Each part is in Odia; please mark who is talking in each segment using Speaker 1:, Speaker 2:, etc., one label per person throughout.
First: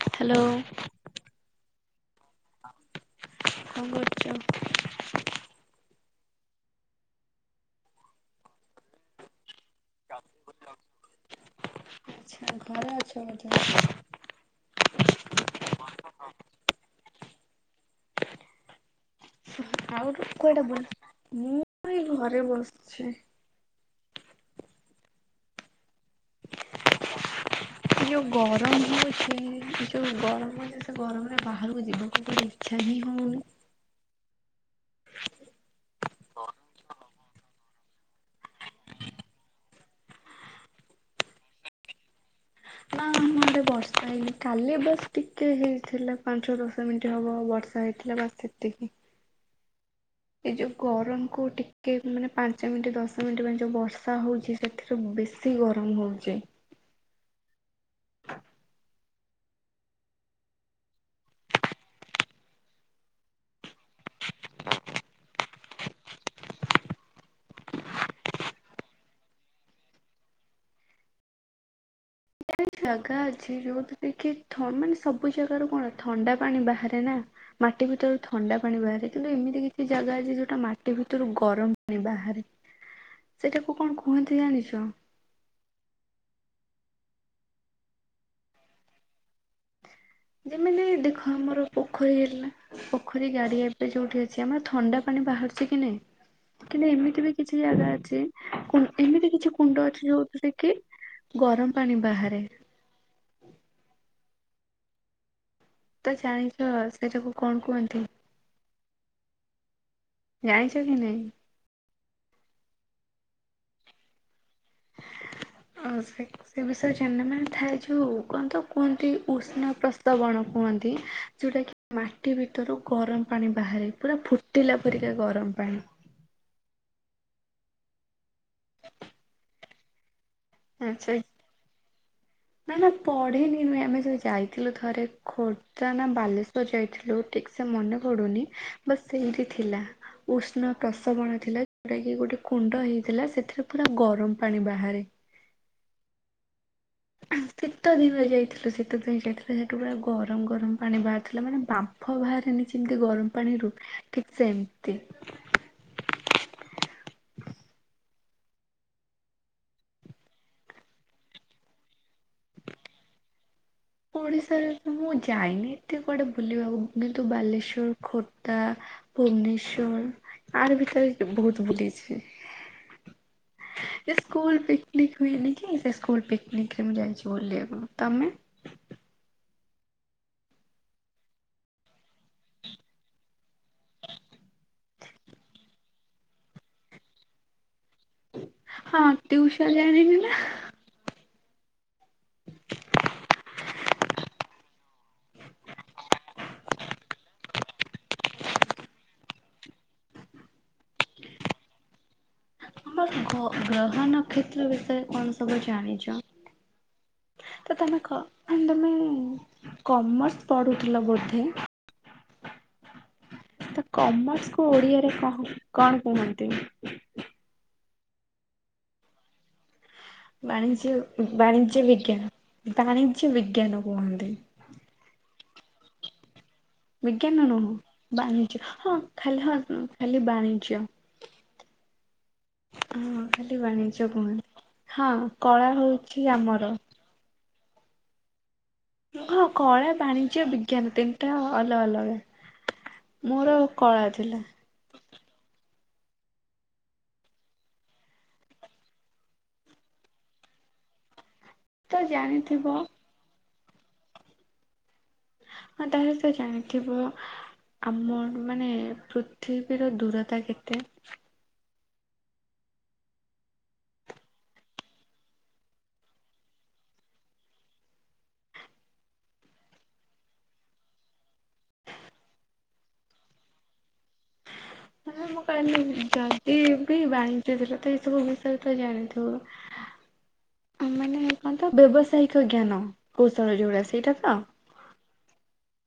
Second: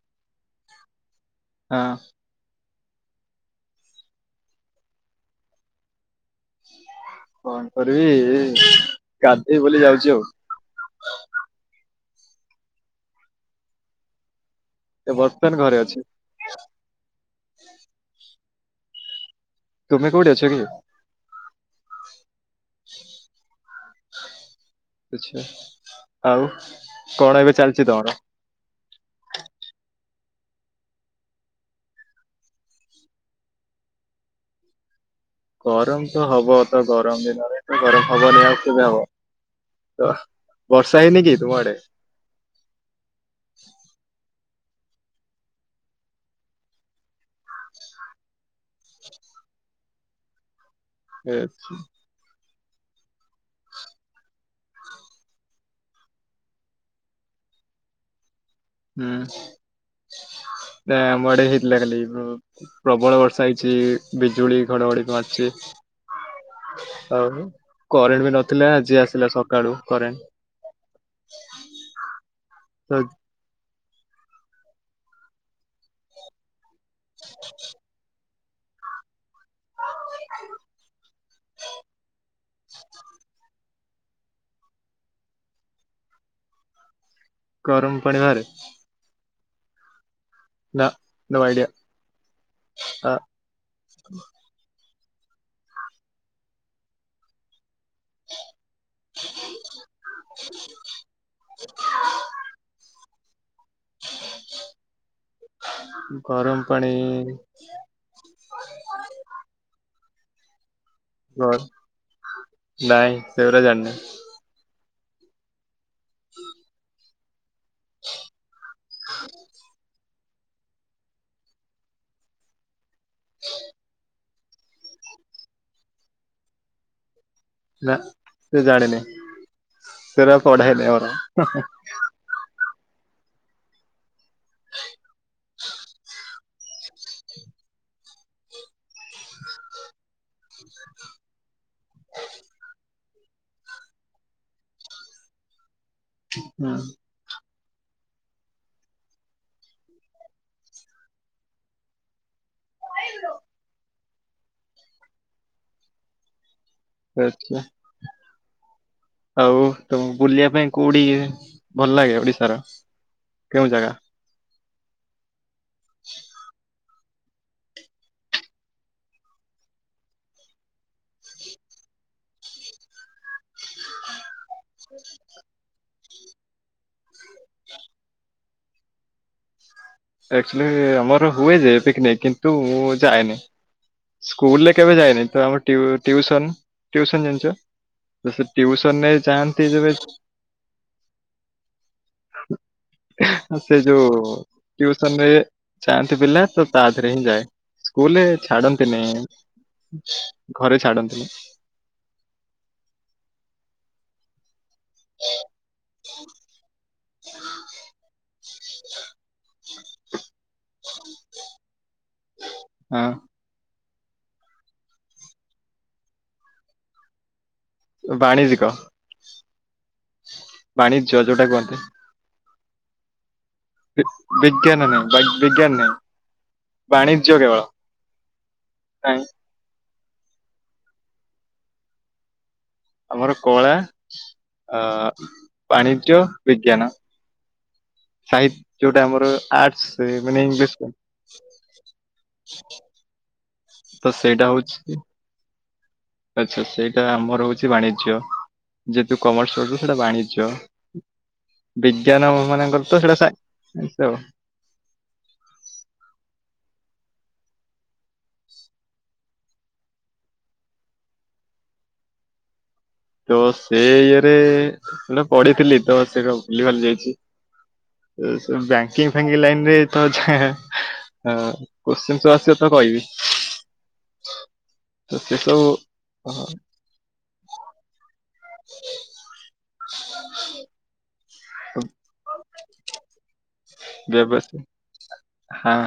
Speaker 1: ହ୍ୟାଲୋ।
Speaker 2: ହଁ।
Speaker 1: କଣ କରୁଛୁ?
Speaker 2: କଣ କରିବି ଏଇ ଗା ଏଇ ବୋଲି ଯାଉଛି ଆଉ।
Speaker 1: ଆଛା ଘରେ ଅଛ ବୋଧେ।
Speaker 2: ଏ ବର୍ତ୍ତମାନ ଘରେ ଅଛି। ତୁମେ
Speaker 1: ଆଉ
Speaker 2: କୋଉଠି ଅଛ କି?
Speaker 1: କୁଆଡେ ବୁଲି ମୁଁ ଏଇ ଘରେ ବସିଛି।
Speaker 2: ଆଛା ଆଉ କଣ ଏବେ ଚାଲ
Speaker 1: ଏ ଯୋଉ ଗରମ ହେଉଛି। ଯୋଉ ଗରମ ହେଉଛି ସେ ଗରମରେ ବାହାରକୁ ଯିବାକୁ ଇଚ୍ଛା ହିଁ ହଉନି।
Speaker 2: ଗରମ ତ ହବ ତ ଗରମ ଦିନରେ ତ ଗରମ ହବନି ଆଉ କେବେ ହବ। ତ ବର୍ଷା ହେଇନି କି ତୁମ ଆଡେ?
Speaker 1: ନା ଆମ ଆଡେ ବର୍ଷା ହେଇନି। କାଲି ବସ୍ ଟିକେ ହେଇଥିଲା ପାଞ୍ଚ ଦଶ ମିନିଟ୍ ହବ ବର୍ଷା ହେଇଥିଲା ବାସ୍ ସେତିକି। ହେ ଯୋଉ ଗରମ
Speaker 2: ଏ
Speaker 1: କୁ
Speaker 2: ହୁଁ
Speaker 1: ଟିକେ ମାନେ ପାଞ୍ଚ ସେମିତି ଦଶ ମିନିଟ ପାଇଁ ଯୋଉ ବର୍ଷା ହଉଛି ସେଥିରେ ବେଶି ଗରମ ହଉଚି।
Speaker 2: ହୁଁ ନା ଆମ ଆଡେ ହେଇଥିଲା ଖାଲି ଉ ପ୍ରବଳ ବର୍ଷା ହେଇଛି। ବିଜୁଳି ଘଡଘଡି ମାରିଛି, ଆଉ କରେଣ୍ଟ ବି ନଥିଲା ଆଜି ଆସିଲା ସକାଳୁ କରେଣ୍ଟ। ତ
Speaker 1: ଜାଗା ଅଛି ଯୋଉଥି ଟିକେ ଥ ମାନେ ସବୁ ଜାଗାରୁ କଣ ଥଣ୍ଡା ପାଣି ବାହାରେ। ନୀନା ମାଟି ଭିତରୁ ଥଣ୍ଡା ପାଣି ବାହାରେ। ଏମିତି କିଛି ଜାଗା ଅଛି ଯୋଉଟା ମାଟି ଭିତରୁ ଗରମ ପାଣି ବାହାରେ। ସେଟାକୁ କଣ କୁହନ୍ତି ଜାଣିଛ?
Speaker 2: ଗରମ ପାଣି ବାହାରେ
Speaker 1: ଯେମିତି
Speaker 2: ନା
Speaker 1: ଦେଖ
Speaker 2: ନୋ
Speaker 1: ଆମର
Speaker 2: ଆଇଡିଆ
Speaker 1: ପୋଖରୀ ହେଲା
Speaker 2: ଆ
Speaker 1: ପୋଖରୀ ଗାଡିଆ ଏବେ ଯୋଉଠି ହେଇଚି ଆମର ଥଣ୍ଡା ପାଣି ବାହାରୁଛି କି ନାଇଁ କିନେ ଏମିତି ବି କିଛି ଜାଗା ଅ ଛି କୁଣ୍ଡି ଏମିତି କିଛି କୁଣ୍ଡ ଅଛି ଯୋଉଥିରେ କି ଗରମ ପାଣି ବାହାରେ। ତ
Speaker 2: ଗରମ
Speaker 1: ଜାଣିଛ
Speaker 2: ପାଣି
Speaker 1: ସେଇଟାକୁ କଣ କୁହନ୍ତି? ଜାଣି ଛ କି ନାହିଁ?
Speaker 2: ଗର ନାଇଁ ସେଗୁଡ଼ା ଜାଣିନି।
Speaker 1: ଆଉ ସେ ସେ ବିଷୟରେ ଅନ୍ୟ ମାନେ ଥାଏ ଯୋଉ କଣ ତ କୁହନ୍ତି ଉଷ୍ଣ ପ୍ର ତ ବଣ କୁଅନ୍ତି ଯେଉଁଟାକି ମାଟି ଭିତରୁ ଗରମ ପାଣି ବାହାରେ ପୁରା ଫୁଟ ଫୁଟିଲା ପରି କା ଗରମ ପାଣି।
Speaker 2: ନା। ସେ ଜାଣିନି।
Speaker 1: ଆଚ୍ଛା
Speaker 2: [unintelligible]
Speaker 1: ନା ନା ପଢନି ନୁହେଁ ଆମେ ଯ ଯାଇଥିଲୁ ଥରେ ଖୋର୍ଦ୍ଧା ନା ବାଲେଶ୍ଵର ଯାଇଥିଲୁ ଠିକ ସେ ମନେ ପଡୁନି ବସ୍ ସେଇଠି ଥିଲା ଉଷ୍ଣ ପ୍ରସବଣ ଥିଲା। ସେଉଁଟା କି ଗୋଟେ କୁଣ୍ଡ ହେଇଛି। ଥିଲା ସେଥିରେ ପୁରା ଗରମ ପାଣି ବାହାରେ
Speaker 2: ହୁଁ।
Speaker 1: ଶୀତ ଦିନ ଯାଇଥିଲୁ ଶୀତ ଦିନ ଯାଇଥିଲଥିଲେ ସେଠୁ ପୁରା ଗରମ ଗରମ ପାଣି ବାହାରିଥିଲା ମାନେ ବାମ୍ଫ ବାହାରି ଆମେ ଆମିତି ଗରମ ପାଣିରୁ ଠିକ୍ ସେମତି [inaudible]
Speaker 2: ଆଚ୍ଛା। ଆଉ ତମ ବୁଲିବା ପାଇଁ କୋଉଠି ଭଲ ଲାଗେ ଓଡିଶାର? କେଉଁ ଜାଗା?
Speaker 1: ଓଡ଼ିଶରେ ମୁଁ ଯାଇନି। ଏତେ କୁଆଡେ ବୁଲିବାକୁ କିନ୍ତୁ ବାଲେଶ୍ଵର ଖୋର୍ଦ୍ଧା ଭୁବନେଶ୍ଵର ଆର ଭିତରେ ବହୁତ ବୁଲିଛି ସ୍କୁିକ ହୁଏନି କି ସେ ସ୍କୁଲ ପିକନିକ ମୁଁ ଯାଇଛି ବୁଲିବାକୁ ତମେ?
Speaker 2: ଆଚୁଲି ଆମର ହୁଏ ଯେ ପିକନିକ କିନ୍ତୁ ମୁଁ ଯାଏନି। ସ୍କୁଲ ରେ କେବେ ଯାଇନି ତ ଆମ ଟିଉସନ ଟିଉସନ ଜାଣିଛ? ତ ସେ ଟିଉସନ
Speaker 1: ହଁ
Speaker 2: ନେଇ ଯାଆନ୍ତି
Speaker 1: ଟ୍ୟୁସନ
Speaker 2: ଯେବେ
Speaker 1: ଜାଣିନି ନା
Speaker 2: ସେ ଯୋଉୁସନରେ ଚାଆନ୍ତି ପିଲା ତ ତା ଦେରେ ହିଁ ଯାଏ ସ୍କୁଲ ଛାଡନ୍ତି ମେନ ଘରେ ଛାଡନ୍ତିନି।
Speaker 1: ଆମର ଗ ଗ୍ରହ ନକ୍ଷତ୍ର ବିଷୟରେ କଣ ସବୁ ଜାଣିଛ? ତ ତମେ କହ କମର୍ସ ପଢ଼ୁଥିଲ ବୋଧେ?
Speaker 2: ହଁ।
Speaker 1: କମର୍ସ କୁ ଓଡିଆରେ କ କଣ କୁହନ୍ତି?
Speaker 2: ବାଣିଜିକ
Speaker 1: ବାଣିଜ୍ୟ
Speaker 2: ଯୋଉଟା କୁହନ୍ତି।
Speaker 1: ବାଣିଜ୍ୟ ବିଜ୍ଞାନ ବାଣିଜ୍ୟ ବି
Speaker 2: ବିଜ୍ଞାନ ନାଇ ବାଣି ବିଜ୍ଞାନ ନାହିଁ ବାଣିଜ୍ୟ
Speaker 1: ବିଜ୍ଞାନ
Speaker 2: କେବଳ
Speaker 1: ନୁହଁ ବାଣିିଜ ହଁ
Speaker 2: କାହିଁ
Speaker 1: ଖାଲି ହଁ ଖାଲି ବାଣିଜ୍ୟ। ହଁ
Speaker 2: ଆମର
Speaker 1: ଖାଲି
Speaker 2: କଳା
Speaker 1: ବାଣିଛ କୁହନ
Speaker 2: ଅ
Speaker 1: ହଁ କଳା
Speaker 2: ବାଣିଜ୍ୟ
Speaker 1: ହଉଛି ଆମର।
Speaker 2: ବିଜ୍ଞାନ ସାହିତ୍ୟ ଯୋଉଟା ଆମର
Speaker 1: ହଁ
Speaker 2: ଆର୍ଟସ
Speaker 1: କଳା
Speaker 2: ମାନେ
Speaker 1: ବାଣିଜ୍ୟ
Speaker 2: ଇଂଲିଶ
Speaker 1: ବିଜ୍ଞାନ ତିନିଟା ଅଲଗା ଅଲଗା ମୋର କଳା
Speaker 2: ତ
Speaker 1: ଥିଲା।
Speaker 2: ସେଇଟା ହଉଛି ଆଚ୍ଛା ସେଇଟା ଆମର ହଉଛି ବାଣିଜ୍ୟ ଯେହେତୁ କମର୍ସ କରଛୁ ସେଇଟା ବାଣିଜ୍ୟ।
Speaker 1: ତ
Speaker 2: ବିଜ୍ଞାନ
Speaker 1: ଜାଣିଥିବ
Speaker 2: ମାନଙ୍କର ତ ସେଇଟା ସା [unintelligible]
Speaker 1: ହଁ ତାହେଲେ ତ ଜାଣିଥିବ ଆମର ମାନେ ପୃ ପୃଥିବୀର ଦୂରତା କେତେ।
Speaker 2: ତ ସେ ଇଏରେ ପଢିଥିଲି ତ ସେ ଭୁଲିଭାଲି ଯାଇଛି ବଙ୍କିଙ୍ଗ ଫଙ୍କିଙ୍ଗ ଲାଇନରେ୍ଚ ଆସେତ କହିବି। ତ
Speaker 1: ହଁ
Speaker 2: ସେ
Speaker 1: ମୁଁ
Speaker 2: ସବୁ
Speaker 1: କହିଲି ଯଦି ବି ବାଞ୍ଚଞ୍ଚିଥିଲ ତ [unintelligible] ଏଥିରେ ତ ଜାଣିଥିବ
Speaker 2: [inaudible]
Speaker 1: [unintelligible] କନ ତ ବ୍ୟବସାୟିକ ଜ୍ଞାନ କୌଶ
Speaker 2: ବ୍ୟବ ହଁ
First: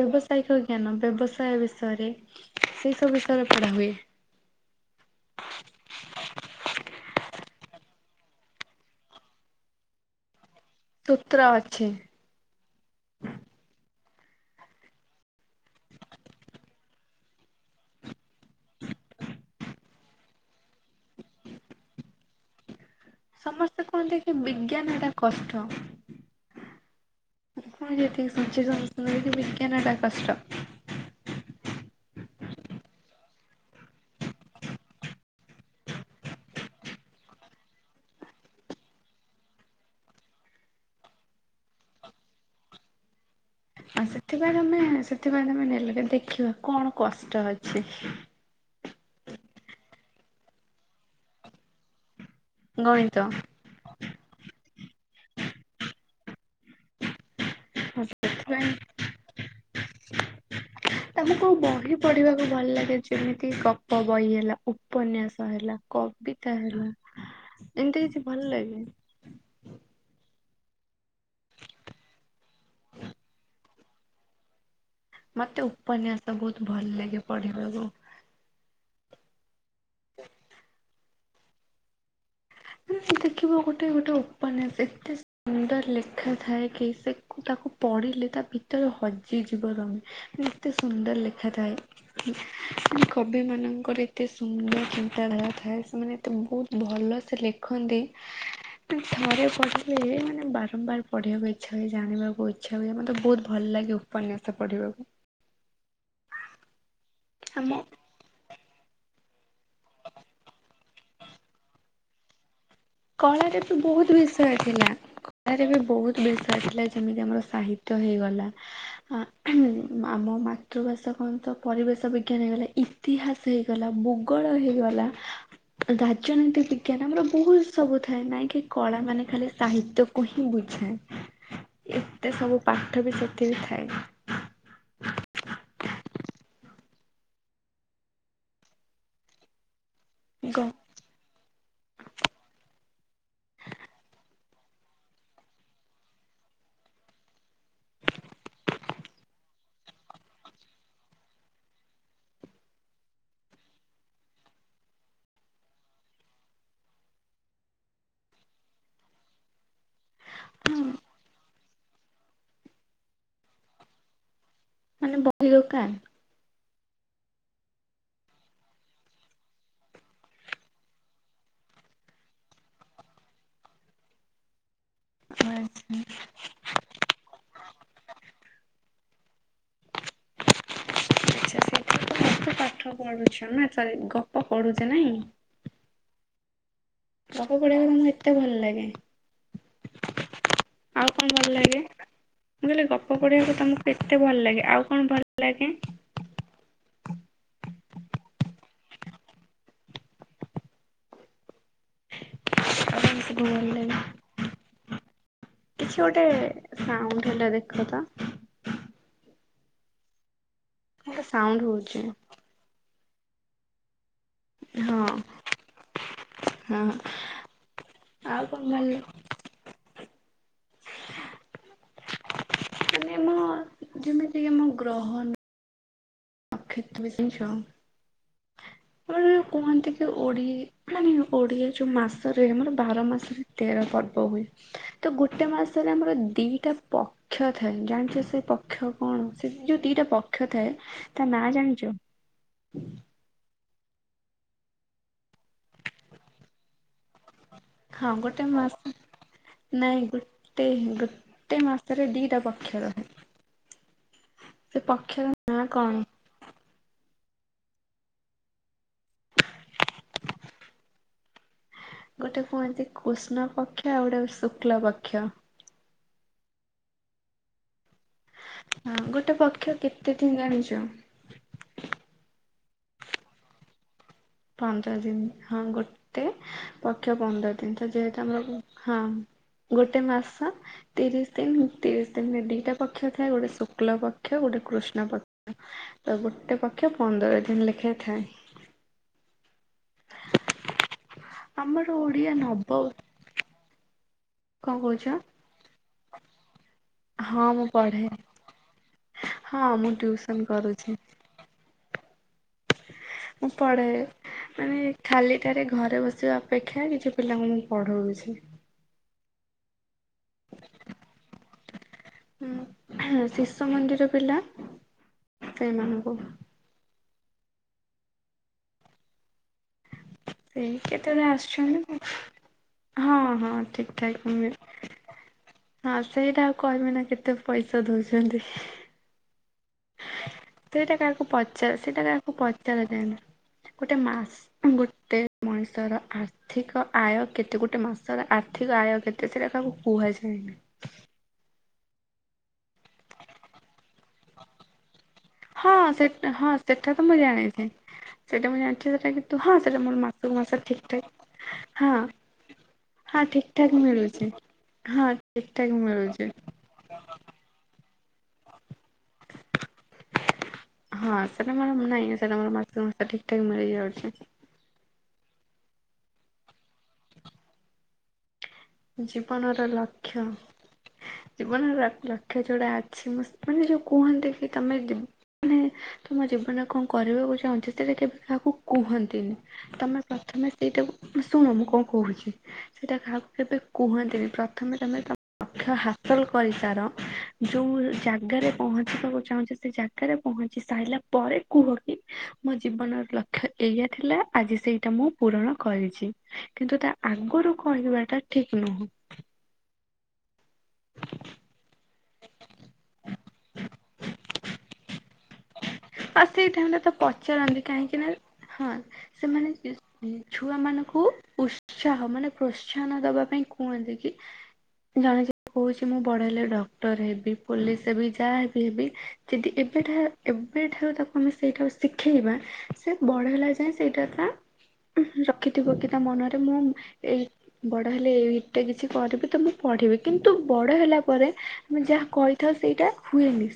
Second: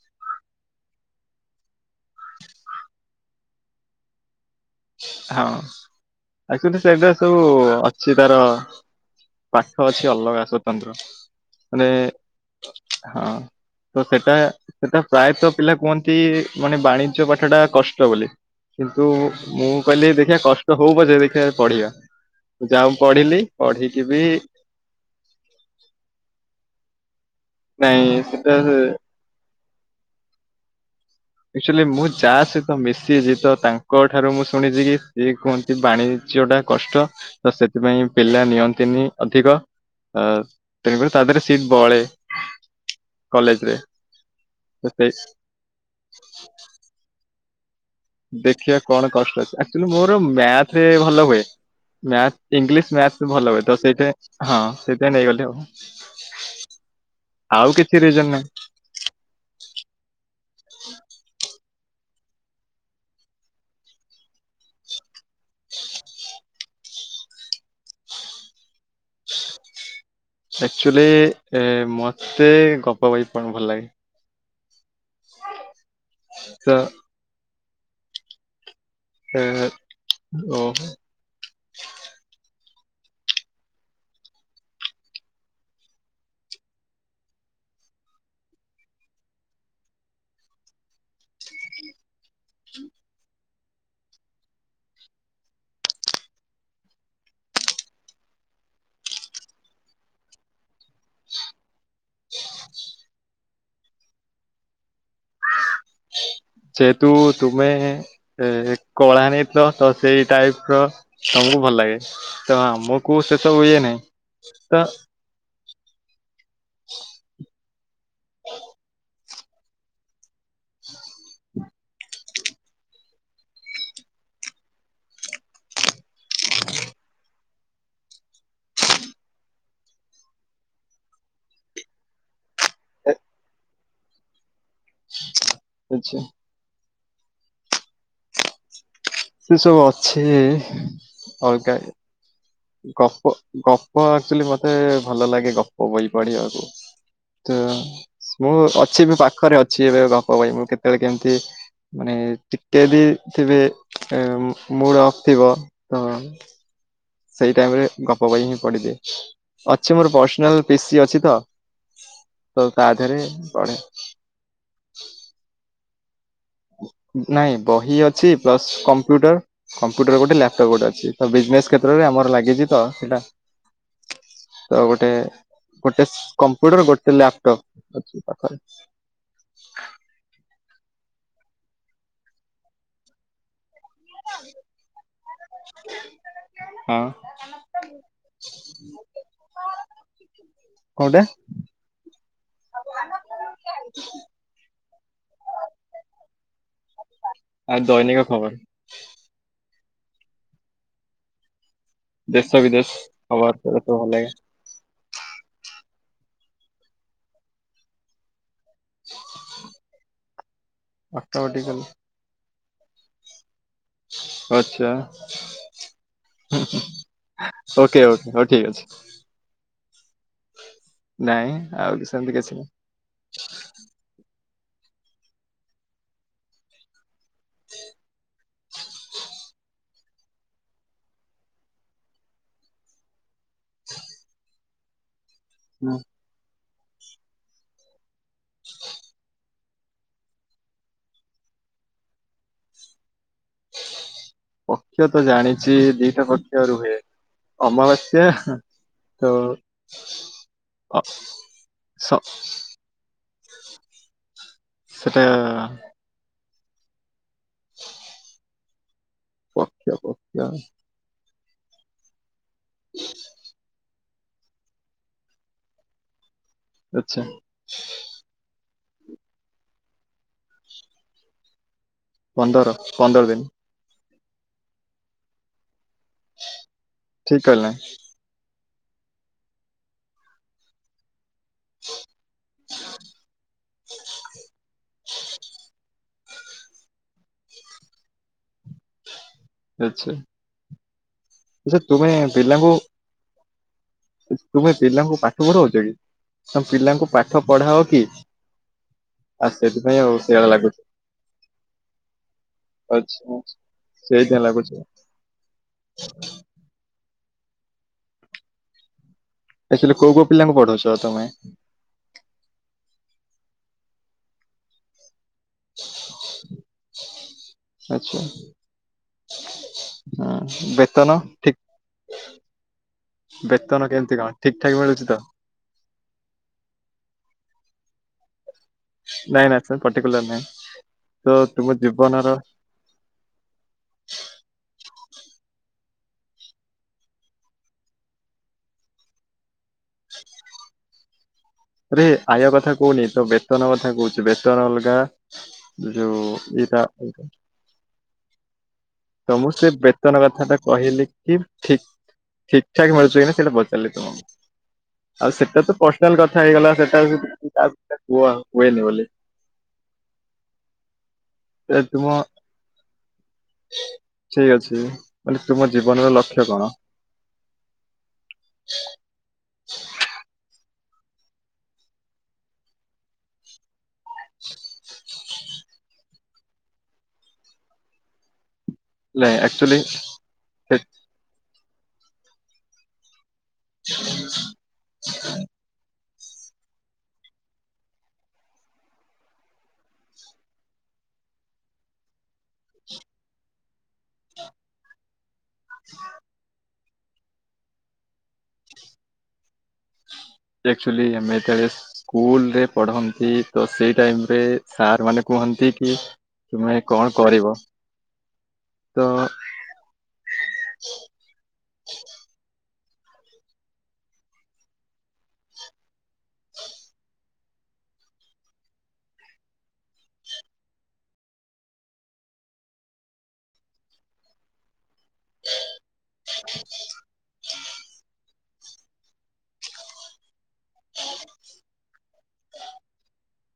Speaker 1: ବ୍ୟବସାୟିକ ଜ୍ଞାନ ବ୍ୟବସାୟ ବିଷୟରେ ସେଇ ସବୁ ବିଷୟରେ ପଢା ହୁଏ।
Speaker 2: ହଁ ଆଚୁଲି ସେଇଟା ସବୁ ଅଛି ତାର ପାଠ ଅଛି ଅଲଗା ସ ଜନ୍ତ୍ର
Speaker 1: ସୂତ୍ର ଅଛି
Speaker 2: ମାନେ ହଁ ତ ସେଟା ସେଟା ପ୍ରାୟତଃ ପିଲା କୁହନ୍ତି ମାନେ ବାଣୀ ବାଣିଜ୍ୟ ପାଠ ଟା କଷ୍ଟ ବୋଲି କିନ୍ତୁ ମୁଁ କହିଲି ଦେଖିବା କଷ୍ଟ ହଉ ପଛ ଦେଖିବା ପଢିବା ଯାଉ
Speaker 1: ସମସ୍ତେ କୁହନ୍ତି କି ବିଜ୍ଞାନ ଏଟା କଷ୍ଟ
Speaker 2: ନାଇଁ ସେଟା
Speaker 1: [unintelligible] ବିଜ୍ଞାନ ଟା କଷ୍ଟ
Speaker 2: ଆଚୁଆଲି ମୁଁ ଯା ସହିତ ମିଶିଛି ତ ତାଙ୍କ ଠାରୁ ମୁଁ ଶୁଣିଛି କି ସିଏ କୁହନ୍ତି ବାଣିଜ୍ୟ ଟା କଷ୍ଟ ତ ସେଥିପାଇଁ ପିଲା ନିଅନ୍ତିନି ଅଧିକ ତେଣୁକରି ତା ଦେହରେ ସିଟ ବଳେ କଲେଜ୍ ରେ
Speaker 1: ସେଥିପାଇଁ ତମେ ସେଥିପାଇଁ ତମେ ନେଲ କେ ଦେଖିବା କଣ କର କଷ୍ଟ ଅଛି।
Speaker 2: ଦେଖିବା କଣ କଷ୍ଟ ଅଛି ଆଚ୍ୟୁଆଲି ମୋର ମ୍ୟାଥ ରେ ଭଲ ହୁଏ ମ୍ୟା ଇଂଲିଶ
Speaker 1: ଗଣିତ
Speaker 2: ମ୍ୟାଥ ଭଲ ହୁଏ ତ ସେଇଠେ ହଁ। ସେ ନେଇଗଲି ଆଉ। ଆଉ କିଛି ରିଜନ
Speaker 1: ସେଥିପାଇଁ
Speaker 2: ନାହିଁ।
Speaker 1: ତମକୁ ବ ବହି ପଢିବାକୁ ଭଲ ଲାଗେ ଯେମିତି ଗପ ବହି ହେଲା ଉପନ୍ୟାସ ହେଲା କବିତା ହେଲା ଏମିତି କିଛି ଭଲ ଲାଗେ।
Speaker 2: ଆଚ୍ୟୁଆଲି ଏ ମତେ ଗପ ବହି ପଢିବାକୁ ଭଲ ଲାଗେ।
Speaker 1: ମତେ ଉପନ୍ୟାସ ବହୁତ
Speaker 2: ତ
Speaker 1: ଭଲ ଲାଗେ ପଢିବ ଆ
Speaker 2: ହୁଁ ହୁଁ। ଓହୋ।
Speaker 1: ସେ ଦେଖିବ ଗୋଟେ ଗୋଟେ ଉପନ୍ୟାସ ଏତେ ସୁନ୍ଦର ଲେଖା ଥାଏ କି ସେ କୁ ତାକୁ ପଢିଲେ ତା ଭିତରେ ହଜିଯିବ ତମେ ମ ଏତେ ସୁନ୍ଦର ଲେଖା ଥାଏ। କବି ମାନଙ୍କ ଙ୍କର ଏତେ ସୁନ୍ଦର ଚିନ୍ତାଧାରା ଥାଏ ସେମାନେ ଏତେ ବହୁତ ଭଲ ଲେଖନ୍ତି ଥରେ ପଢିଲେ ମାନେ ବାରମ୍ବାର ପଢିବାକୁ ଇ ଇଛା ଜାଣିବାକୁ ଇଚ୍ଛା ହୁଏ ମତେ ବହୁତ ଭଲ ଲାଗେ ଉପନ୍ୟାସ ପଢିବାକୁ।
Speaker 2: ହ ଯେହେତୁ ତୁମେ
Speaker 1: ଆମ
Speaker 2: କଳାରେ ତ ସଜେଇ ଟାଇପ୍ ର ସବୁ ଭଲ ଲାଗେ। ତଁ ମୁ କ ସେ ତ
Speaker 1: କଳାରେ
Speaker 2: ହୁଏ ନାହିଁ
Speaker 1: ବିଷୟ
Speaker 2: ତ
Speaker 1: ଥିଲା ରେ ବି ବହୁତ ବି ଥିଲା ଯେମିତି ଆମର ସାହିତ୍ୟ ହେଇଗଲା ଆ ହଁମ୍ ଆମ ମାତୃଭାଷା କଣ ତ ପରିବେଷବିଜ୍ଞାନ ହେଇଗଲା ଇତିହାସ ହେଇଗଲା, ଭୂଗୋଳ ହେଇଗଲା ରାଜନୀତିବିଜ୍ଞାନ ଆମର ବହୁତ ସ ସବୁ ଥାଏ ନାଇଁ କି କଳା ମାନେ ଖାଲି ସାହିତ୍ୟକୁ ହିଁ ବୁଝାଏ ଏତେ ସବୁ ପାଠ ବି ସେତିକି ଥାଏ।
Speaker 2: ଆଛା। ସେ ସବୁ ଅ ଛି
Speaker 1: ଗ
Speaker 2: ଅଲଗା ଗପ ଗପ ଆକଚ୍ୟୁଆଲି ମତେ ଭଲ ଲାଗେ ଗପ ବହି ପଢିବାକୁ ତ ମୁଁ ଅଛି ବି ପାଖରେ ଅଛି ଏବେ ଗପ ବହି ମୁଁ କେତେବେଳେ କେମିତି ମାନେ ଟିକେ ବି ଥିବେ ମୁଡ ଅଫ ଥିବ ତ ସେଇ ଟାଇମ ରେ ଗପ ବହୁ ହିଁ ପଢିଦିଏ। ଅଛି ମୋର ପର୍ସନାଲ
Speaker 1: ହଁ
Speaker 2: ପିିସି ଅଛି ତ ତ ତାଧିରେ ପଢେ।
Speaker 1: ମାନେ ବହିି ଦୋକାନ
Speaker 2: ନାଇଁ ବହି ଅଛି ପ୍ଲସ କମ୍ପ୍ୟୁଟର କମ୍ପ୍ୟୁଟର ଗୋଟେ ଲାପଟପ ଗୋଟେ ଅଛି ତ ବିଜନେସ କ୍ଷେତ୍ରରେ ଆମର ଲାଗିଛି ତ ସେଇଟା ତ ଗୋଟେ ଗୋଟେ
Speaker 1: ଆଚ୍ଛା
Speaker 2: କମ୍ପ୍ୟୁଟର ଗୋଟେ ଲାପଟପ୍ [unintelligible]
Speaker 1: ଆଛା ସେଇଥି ତ ଏତ ପାଠ ପଢୁଛ ନା ସ ଗପ ପଢୁଛେ ନାଇଁ
Speaker 2: ହଁ
Speaker 1: ଗପ ପଢିବାକୁ ତମକୁ ଏତେ ଭଲ ଲାଗେ ଆଉ
Speaker 2: କୋଉଟା
Speaker 1: କଣ ଭଲ ଲାଗେ? ମୁ କହିଲି ଗପ ପଢିବାକୁ ତମକୁ ଏତେ ଭଲ ଲାଗେ ଆଉ କଣ ଭଲ ଲାଗେ?
Speaker 2: ଆ ଦୈନିକ ଖବର ଦେଶ ବିଦେଶ
Speaker 1: ଆଉ କଣ ସବୁ
Speaker 2: ଖବର ମୋତେ ଭଲ ଲାଗେ
Speaker 1: କିଛି ଗୋଟେ ସାଉଣ୍ଡ ହେଲା ଦେଖ ତ
Speaker 2: [unintelligible]
Speaker 1: ସାଉଣ୍ଡ
Speaker 2: ଅଟୋମେଟିକାଲି।
Speaker 1: ହଉଛି
Speaker 2: ଆଛା
Speaker 1: ହଁ ହଁ
Speaker 2: ଓକେ ଓକେ
Speaker 1: ଆଉ
Speaker 2: ହଉ
Speaker 1: କଣ ଭଲ
Speaker 2: ଠିକ ଅଛି ନାଇଁ ଆଉ ସେମତି କିଛି ନାହିଁ
Speaker 1: [unintelligible] ଯେମିତି ମୁଁ ଗ୍ରହଣ [unintelligible] ଛା ଆମର ଯଉ କୁହନ୍ତି କି ଓଡି ମାନେ ଓଡିଆ ଯୋଉ ମାସରେ ଆମର ବାର ମାସରେ ତେର ପର୍ବ ହୁଏ ତ ଗୋଟେ ଗୋଟେ ମାସରେ
Speaker 2: ମୁଁ
Speaker 1: ଆମର ଦିଟା- ପକ୍ଷ ଥାଏ ଜାଣିଛ ସେ- ପକ୍ଷ କଣ ସେ ଯୋଉ ଦିଟା ପକ୍ଷ ଥାଏ ତା ନାଁ ଜାଣିଛ
Speaker 2: ପକ୍ଷ ତ ଜାଣିଛି ଦିଟା ପକ୍ଷ ରୁହେ
Speaker 1: ହଁ
Speaker 2: ଅମାବାସ୍ୟା
Speaker 1: ଗୋଟେ ମାସ
Speaker 2: ତ
Speaker 1: ନାଇଁ ଗୋଟେ
Speaker 2: ଅ
Speaker 1: ଗୋଟେ ମାସରେ
Speaker 2: ସ
Speaker 1: ଦିଟା ପକ୍ଷ ରହେ ସେ
Speaker 2: ସେଟା
Speaker 1: ପକ୍ଷର ନାଁ କଣ?
Speaker 2: ପକ୍ଷ ପକ୍ଷ
Speaker 1: ଗୋଟେ ହୁହନ୍ତି କୃଷ୍ଣ ପକ୍ଷ ଆଉଗୋଟେ ଶୁକ୍ଲାପକ୍ଷ
Speaker 2: ଆଛା।
Speaker 1: ହଁ ଗୋଟେ ପକ୍ଷ କେତେ ଦିନ ଜାଣିଛ।
Speaker 2: ପନ୍ଦର ପନ୍ଦର ଦିନ।
Speaker 1: ପାଞ୍ଚଞ୍ଚ ଦିନ ହଁ ଗୋଟେ ଗୋେ ପକ୍ଷ
Speaker 2: ଠିକ
Speaker 1: ପନ୍ଦର
Speaker 2: କହିଲି ନା?
Speaker 1: ଜିନିଷ ଯେହେତୁ ଆମର ହଁ ଗୋଟେ ମାସ ତିରିଶ ତିନ ତିନ ଦିଟା ପକ୍ଷ ଥାଏ ଗୋଟେ ଶୁକ୍ଲ ପକ୍ଷ ଗୋଟେ କୃଷ୍ଣ ପକ୍ଷ ତ ଗୋଟେ ପକ୍ଷ ପନ୍ଦର ଦିନ ଲେଖା ଥାଏ।
Speaker 2: ଆଛା।
Speaker 1: ଆମର ଓଡିଆ ନବ
Speaker 2: ତୁମେ
Speaker 1: କଣ କହୁଛ?
Speaker 2: ପିଲାଙ୍କୁ ପାଠ ପଢଉଛ କି? ତ ପିଲାଙ୍କୁ ପାଠ
Speaker 1: ହଁ ମୁଁ
Speaker 2: ପଢାଅ କି
Speaker 1: ପଢେ
Speaker 2: ଆଉ
Speaker 1: ହଁ ମୁଁ
Speaker 2: ସେଥିପାଇଁ ଆଉ
Speaker 1: ଟିଉସନ
Speaker 2: ଶିଆଳ ଲାଗୁଛି।
Speaker 1: କରୁଛି
Speaker 2: ଆଚ୍ଛା।
Speaker 1: ମୁଁ ପଢେ
Speaker 2: ସେଇଥିପାଇଁ ଲାଗୁଛି
Speaker 1: ମାନେ ଖାଲି ଟାରେ ଘରେ ବସିବା ଅପେକ୍ଷା କିଛି ପିଲାଙ୍କୁ ମୁଁ ପଢଉଛି।
Speaker 2: ଆକଚ୍ୟୋଲି କୋଉ କୋଉ ପିଲାଙ୍କୁ ପଢୋଉଚ ତମେ?
Speaker 1: ଉଁ ହେଁ ଶିସୁ ମନ୍ଦିର ପିଲା ସେଇ ମାନଙ୍କୁ
Speaker 2: ଆଚ୍ଛା।
Speaker 1: ସେଇ
Speaker 2: ହଁ ବେତନ
Speaker 1: କେତେବେଳେ
Speaker 2: ଠିକ
Speaker 1: ଆସୁଚନ୍ତି ମୁ ହଁ ହଁ
Speaker 2: ବେତନ
Speaker 1: ଠିକ୍
Speaker 2: କେମିତି
Speaker 1: ଠାକ୍
Speaker 2: କଣ
Speaker 1: ମି
Speaker 2: ଠିକ ଠାକ ମିଳୁଛି ତ?
Speaker 1: ହଁ ସେଇଟା ଆଉ କହିବି ନା କେତେ ପଇଷା ଦୋଉଚନ୍ତି।
Speaker 2: ନାଇଁ ନା ସେ ପର୍ଟିକୁଲାର ନାଇଁ
Speaker 1: ସେଇଟା କାହାକୁ
Speaker 2: ତ ତୁମ
Speaker 1: ପଚାର ସେଇଟା
Speaker 2: ଜୀବନର
Speaker 1: କାହାକୁ ପଚାରାଯାଏନା ଗୋଟେ ମା ଗୋ ଗୋଟେ ମଣିଷର ଆର୍ଥିକ ଆୟ କେତେ ଗୋଟେ ମାସର ଆର୍ଥିକ ଆୟ କେତେ ସେରା କାହାକୁ କୁହାଯାଏନା।
Speaker 2: ଆରେ ଆୟ କଥା କୋହୁନି ତୋ ବେତନ କଥା କୋହୁଚି ବେତନ ଅଲଗା
Speaker 1: ହଁ
Speaker 2: ଯୋଉ
Speaker 1: ସେଟା ହଁ
Speaker 2: ଏଇଟା
Speaker 1: ସେଟା ତ ମୁଁ
Speaker 2: ଅଲଗା।
Speaker 1: ଜାଣିଚି ସେଟା ମୁଁ ଜାଣିଚି ଯେ
Speaker 2: ତ ମୁଁ ସେ ବେତନ କଥା ଟା କହିଲି କି ଠିକ୍
Speaker 1: ହଁ
Speaker 2: ଠିକ୍ ଠାକ୍ ମିଳୁଚି
Speaker 1: ହଁ
Speaker 2: କି ନାଁଇ
Speaker 1: ଠିକ
Speaker 2: ସେଇଟା
Speaker 1: ଠାକ୍
Speaker 2: ପଚାରିଲି
Speaker 1: ମିଳୁଛି ହଁ
Speaker 2: ତମକୁ ଆଉ
Speaker 1: ଠିକ
Speaker 2: ସେଟା
Speaker 1: ଠାକ୍
Speaker 2: ତ ପର୍ସନାଲ
Speaker 1: ମିଳୁଛି।
Speaker 2: କଥା ହେଇଗଲା ସେଟା କୁ ତା
Speaker 1: ହଁ ସେଟା ମୋର ନାଁଇ ସେଟା ମୋର ମାସକୁ ମାସ ଠିକ୍ ଠାକ୍ ମିଳି
Speaker 2: ଠିକ୍ ଅଛି। ମାନେ ତୁମ ଜୀବନର ଲକ୍ଷ୍ୟ କଣ?
Speaker 1: ଜୀବନର ଲକ୍ଷ୍ୟ ଜୀବନର ଲକ୍ଷ୍ୟ ଯୋଉଟା ଅଛି ମୁଁ ମାନେ ଯୋଉ କୁହନ୍ତି କି ତମେ ମାନେ ତମ ଜୀବନରେ କଣ କରିବାକୁ ଚାହୁଁଛ ସେଟା କେବେ କାହାକୁ-
Speaker 2: ନାଇଁ
Speaker 1: କୁହନ୍ତିନି
Speaker 2: ଆକ୍ଚୁଆଲି
Speaker 1: ତମେ ପ୍ରଥମେ ସେଇଟାକୁ ଶୁଣ କଣ କହୁଛି ସେଇଟା କାହାକୁ- ଏବେ କୁହନ୍ତିନି ପ୍ରଥମେ ତମେ ତମ ଲକ୍ଷ୍ୟ ହା - ହାସଲ କରିସାର ଯେଉ ଜାଗାରେ ପହଞ୍ଚିବାକୁ ଚାହୁଁଛି ସେ ଜାଗାରେ ପହଞ୍ଚି ସାରିଲା ପରେ କୁହ କି ମୋ ଜୀବନର ଲକ୍ଷ୍ୟ ଏଇଆ ଥିଲା ଆଜି ସେଇଟା ମୁଁ ପୂରଣ- କରିଛି କିନ୍ତୁ ତା- ଆଗରୁ କହିବାଟା- ଠିକ ନୁହଁ
Speaker 2: ଆକଚୁଲି ଆମେ ଯେତେବେଳେ ସ୍କୁଲରେ ପଢନ୍ତି ତ ସେଇ ଟାଇମ ରେ ସାର୍ ମାନେ କୁହନ୍ତି କି
Speaker 1: ଆଉ ସେଇ ଟାଇମ ରେ
Speaker 2: ତୁମେ
Speaker 1: ତ
Speaker 2: କଣ କରିବ
Speaker 1: ପଚାରନ୍ତି କାହିଁକି ନା ହଁ
Speaker 2: ତ
Speaker 1: ସେମାନେ ଛୁଆ ମାନଙ୍କୁ ଉତ୍ସାହ ମାନେ ପ୍ର- ଉଛାନ ଦବା ପାଇଁ କୁହନ୍ତି କି ଜଣେ ଯ କହୁଛି ମୁଁ ବଡ ହେଲେ ଡକ୍ଟର ହେବି ପୋଲିସ ହେବି ଯାହାବି ହେବି ଯଦି ଏବେଟା ଉ ତାକୁ ଆମେ ସେଇଟା ଶିଖେଇବା ସେ ବଢ ହେଲା ଯାଏଁ ସେଇଟା ତା ରଖିଥିବ କି ତା ମନରେ ମୁଁ ଏଇ ବଡ ହେଲେ ଏ ଏଟା କିଛି କରିବି ତ ମୁଁ ପଢିବି କିନ୍ତୁ ବଡ ହେଲା ପରେ ଆମେ ଯାହା କରିଥାଉ ସେଇଟା ହୁଏନି।